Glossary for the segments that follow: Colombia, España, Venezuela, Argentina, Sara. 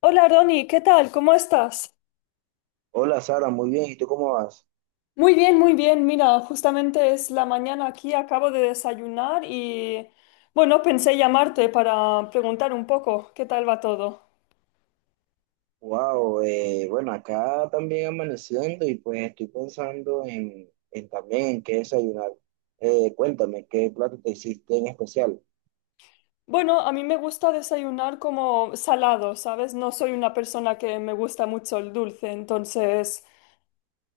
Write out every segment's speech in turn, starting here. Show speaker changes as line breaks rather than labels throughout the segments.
Hola Ronnie, ¿qué tal? ¿Cómo estás?
Hola Sara, muy bien. ¿Y tú cómo vas?
Muy bien, muy bien. Mira, justamente es la mañana aquí, acabo de desayunar y bueno, pensé llamarte para preguntar un poco qué tal va todo.
Wow, bueno, acá también amaneciendo y pues estoy pensando en también en qué desayunar. Cuéntame, ¿qué plato te hiciste en especial?
Bueno, a mí me gusta desayunar como salado, ¿sabes? No soy una persona que me gusta mucho el dulce, entonces,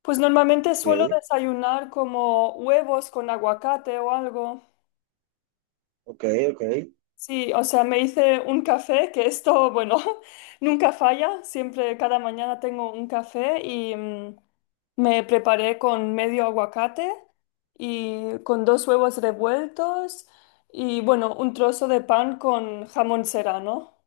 pues normalmente suelo
Ok,
desayunar como huevos con aguacate o algo.
ok, ok.
Sí, o sea, me hice un café, que esto, bueno, nunca falla, siempre cada mañana tengo un café y me preparé con medio aguacate y con dos huevos revueltos y bueno, un trozo de pan con jamón serrano.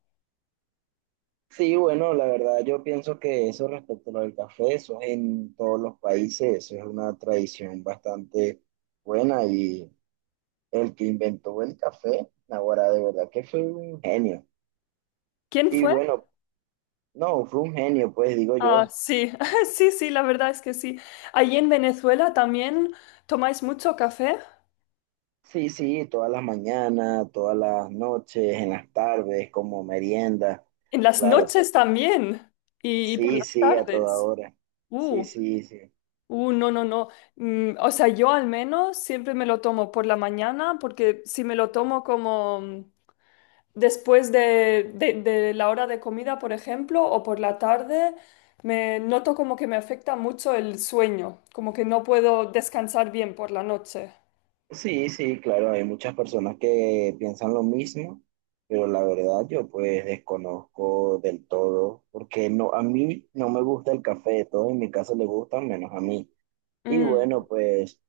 Sí, bueno, la verdad yo pienso que eso respecto a lo del café, eso es en todos los países, eso es una tradición bastante buena, y el que inventó el café, ahora de verdad que fue un genio.
¿Quién
Y
fue?
bueno, no, fue un genio, pues digo
Ah,
yo.
sí, sí, sí, la verdad es que sí. Allí en Venezuela también tomáis mucho café,
Sí, sí, todas las mañanas, todas las noches, en las tardes, como merienda,
en las
claro.
noches también y por
Sí,
las
sí, a toda
tardes.
hora. Sí,
Uh.
sí, sí.
No, no, no. Mm, o sea, yo al menos siempre me lo tomo por la mañana porque si me lo tomo como después de la hora de comida, por ejemplo, o por la tarde, me noto como que me afecta mucho el sueño, como que no puedo descansar bien por la noche.
Sí, sí, claro, hay muchas personas que piensan lo mismo, pero la verdad yo pues desconozco del todo, porque no, a mí no me gusta el café, todos en mi casa le gustan menos a mí. Y
Mm.
bueno, pues...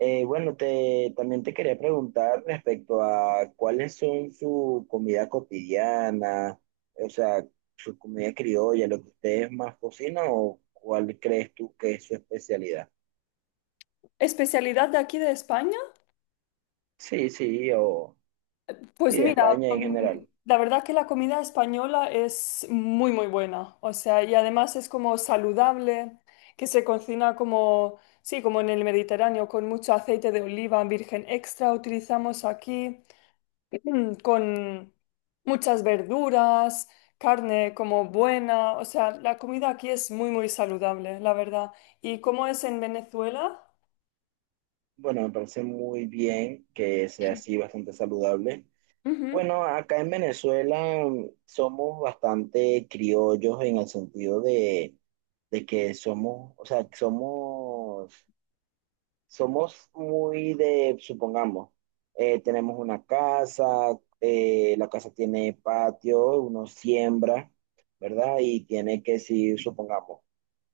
Bueno, también te quería preguntar respecto a cuáles son su comida cotidiana, o sea, su comida criolla, lo que ustedes más cocinan, o cuál crees tú que es su especialidad.
¿Especialidad de aquí de España?
Sí, sí, o sí,
Pues
de
mira,
España en general.
la verdad que la comida española es muy, muy buena. O sea, y además es como saludable, que se cocina como, sí, como en el Mediterráneo, con mucho aceite de oliva virgen extra utilizamos aquí, con muchas verduras, carne como buena. O sea, la comida aquí es muy, muy saludable, la verdad. ¿Y cómo es en Venezuela?
Bueno, me parece muy bien que sea así, bastante saludable.
Ujú.
Bueno, acá en Venezuela, somos bastante criollos en el sentido de que somos, o sea, somos muy de, supongamos, tenemos una casa, la casa tiene patio, uno siembra, ¿verdad? Y tiene que, si supongamos,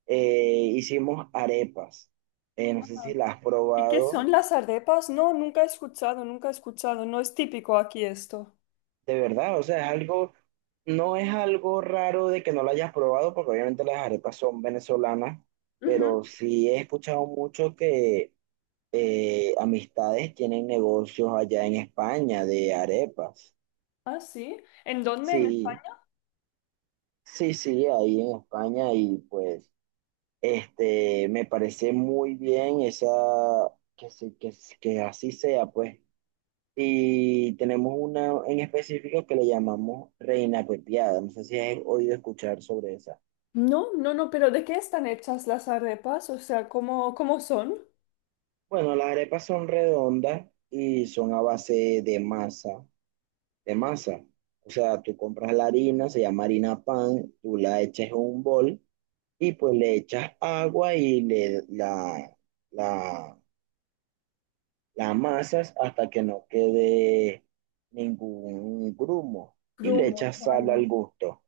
hicimos arepas. No sé si las has
¿Y qué
probado,
son las arepas? No, nunca he escuchado, nunca he escuchado. No es típico aquí esto.
de verdad, o sea, es algo, no es algo raro de que no lo hayas probado, porque obviamente las arepas son venezolanas,
Ujú.
pero sí he escuchado mucho que amistades tienen negocios allá en España de arepas.
Ah, sí. ¿En dónde?
Sí, sí, sí, ahí en España, y pues este me parece muy bien esa que así sea, pues. Y tenemos una en específico que le llamamos reina pepiada. No sé si has oído escuchar sobre esa.
No, no, no, pero ¿de qué están hechas las arepas? O sea, ¿cómo, cómo son?
Bueno, las arepas son redondas y son a base de masa, de masa. O sea, tú compras la harina, se llama harina pan, tú la echas en un bol, y pues le echas agua y le la, la amasas hasta que no quede ningún grumo, y le
Grumo,
echas sal
vale.
al gusto.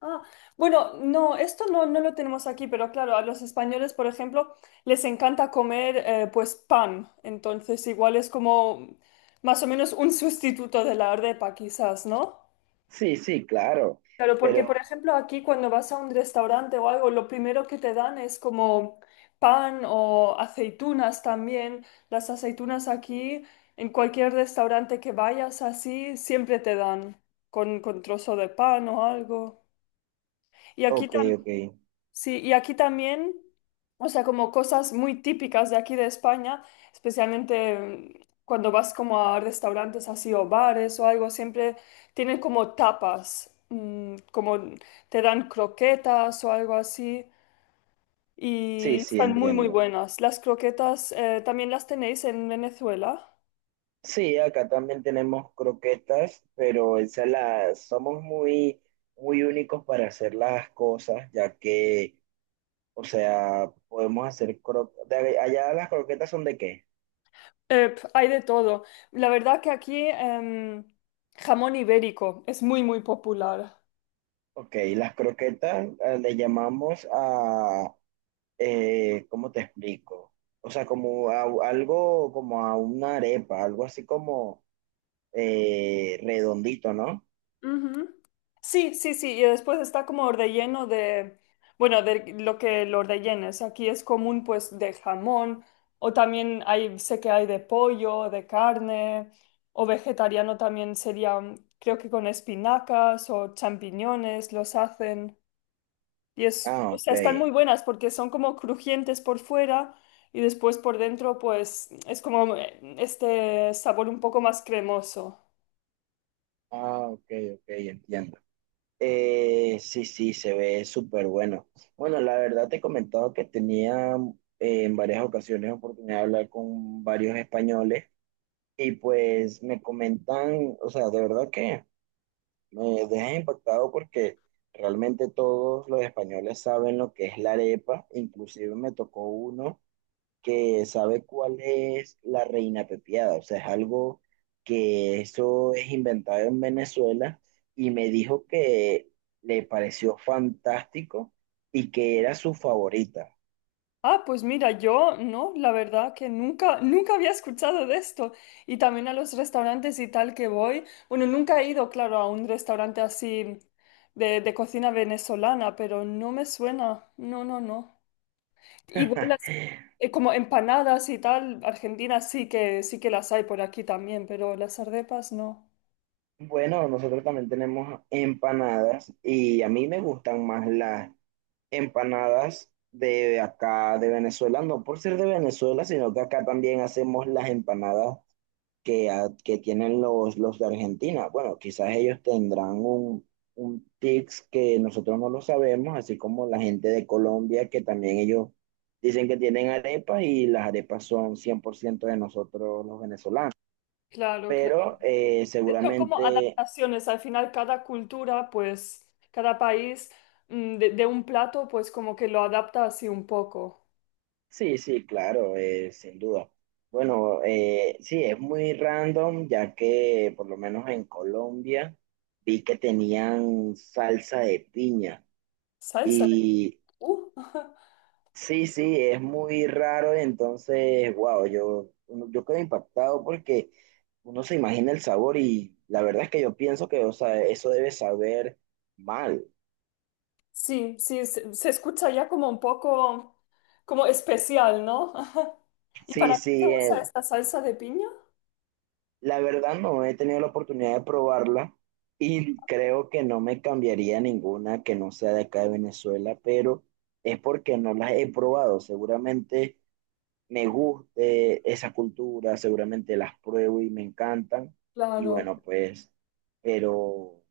Ah, bueno, no, esto no, no lo tenemos aquí, pero claro, a los españoles, por ejemplo, les encanta comer pues pan. Entonces, igual es como más o menos un sustituto de la arepa, quizás, ¿no?
Sí, sí, claro,
Claro, porque por
pero
ejemplo aquí cuando vas a un restaurante o algo, lo primero que te dan es como pan o aceitunas también. Las aceitunas aquí, en cualquier restaurante que vayas así, siempre te dan con trozo de pan o algo. Y aquí
ok, ok,
sí, y aquí también, o sea, como cosas muy típicas de aquí de España, especialmente cuando vas como a restaurantes así o bares o algo, siempre tienen como tapas, como te dan croquetas o algo así,
sí,
y
sí,
están muy, muy
entiendo.
buenas. Las croquetas también las tenéis en Venezuela.
Sí, acá también tenemos croquetas, pero esa somos muy, muy únicos para hacer las cosas, ya que, o sea, podemos hacer croquetas. ¿Allá las croquetas son de qué?
Pf, hay de todo. La verdad que aquí jamón ibérico es muy, muy popular.
Ok, las croquetas le llamamos a, ¿cómo te explico? O sea, como a, algo, como a una arepa, algo así como redondito, ¿no?
Ujú. Sí, sí, sí, y después está como relleno de, bueno, de lo que lo rellenes. Aquí es común pues de jamón o también hay, sé que hay de pollo, de carne o vegetariano también sería, creo que con espinacas o champiñones los hacen. Y es,
Ah,
o
ok.
sea, están muy buenas porque son como crujientes por fuera y después por dentro pues es como este sabor un poco más cremoso.
Ah, ok, ok, entiendo. Sí, sí, se ve súper bueno. Bueno, la verdad te he comentado que tenía en varias ocasiones oportunidad de hablar con varios españoles, y pues me comentan, o sea, de verdad que... Me deja impactado porque realmente todos los españoles saben lo que es la arepa, inclusive me tocó uno que sabe cuál es la reina pepiada, o sea, es algo que eso es inventado en Venezuela, y me dijo que le pareció fantástico y que era su favorita.
Ah, pues mira, yo no, la verdad que nunca, nunca había escuchado de esto. Y también a los restaurantes y tal que voy. Bueno, nunca he ido, claro, a un restaurante así de cocina venezolana, pero no me suena. No, no, no. Igual las, como empanadas y tal, Argentina sí que las hay por aquí también, pero las arepas no.
Bueno, nosotros también tenemos empanadas, y a mí me gustan más las empanadas de acá de Venezuela, no por ser de Venezuela, sino que acá también hacemos las empanadas que, que tienen los de Argentina. Bueno, quizás ellos tendrán un tics que nosotros no lo sabemos, así como la gente de Colombia, que también ellos dicen que tienen arepas, y las arepas son 100% de nosotros los venezolanos.
Claro, claro.
Pero
Son como
seguramente.
adaptaciones, al final cada cultura, pues cada país de un plato, pues como que lo adapta así un poco.
Sí, sí, claro, sin duda. Bueno, sí, es muy random, ya que por lo menos en Colombia vi que tenían salsa de piña.
Salsa.
Y
Uh.
sí, sí, es muy raro, entonces, wow, yo quedo impactado porque uno se imagina el sabor, y la verdad es que yo pienso que, o sea, eso debe saber mal.
Sí, sí, se escucha ya como un poco como especial, ¿no? ¿Y
Sí,
para qué te
sí,
usa esta salsa de piña?
la verdad no he tenido la oportunidad de probarla, y creo que no me cambiaría ninguna que no sea de acá de Venezuela, pero es porque no las he probado. Seguramente me guste esa cultura, seguramente las pruebo y me encantan. Y
Claro.
bueno, pues, pero...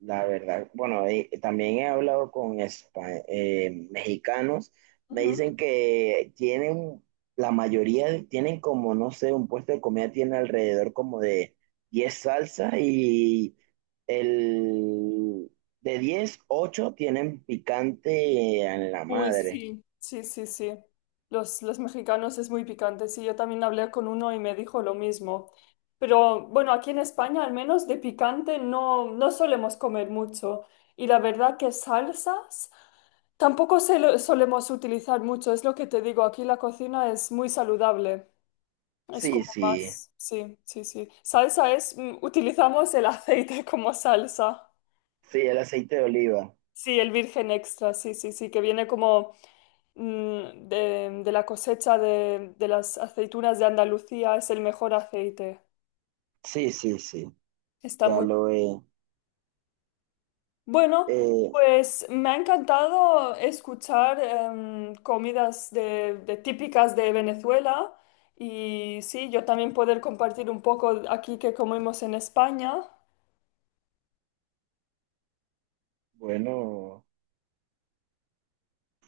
La verdad, bueno, también he hablado con mexicanos, me dicen que tienen, tienen como, no sé, un puesto de comida tiene alrededor como de 10 salsas, y el de 10, 8 tienen picante en la
Uy,
madre.
sí, sí, sí, sí. Los mexicanos es muy picante. Sí, yo también hablé con uno y me dijo lo mismo. Pero bueno, aquí en España al menos de picante no, no solemos comer mucho. Y la verdad que salsas tampoco solemos utilizar mucho. Es lo que te digo, aquí la cocina es muy saludable. Es
Sí,
como
sí,
más, sí, sí, sí. Salsa es, utilizamos el aceite como salsa.
sí, el aceite de oliva.
Sí, el virgen extra, sí, sí, sí, que viene como... de la cosecha de las aceitunas de Andalucía es el mejor aceite.
Sí, sí, sí,
Está
ya
muy
lo he.
bueno.
Eh,
Pues me ha encantado escuchar comidas de típicas de Venezuela y sí, yo también poder compartir un poco aquí que comemos en España.
bueno,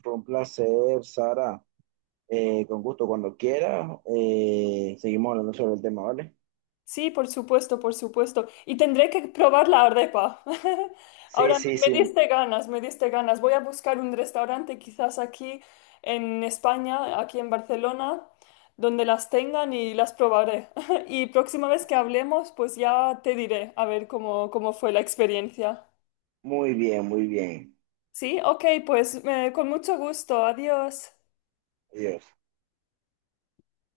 fue un placer, Sara. Con gusto, cuando quiera, seguimos hablando sobre el tema, ¿vale?
Sí, por supuesto, por supuesto. Y tendré que probar la arepa.
Sí,
Ahora me,
sí,
me
sí,
diste ganas, me diste ganas. Voy a buscar un restaurante quizás aquí en España, aquí en Barcelona, donde las tengan y las probaré. Y próxima vez que hablemos, pues ya te diré a ver cómo, cómo fue la experiencia.
muy bien, muy bien.
Sí, ok, pues con mucho gusto. Adiós.
Adiós.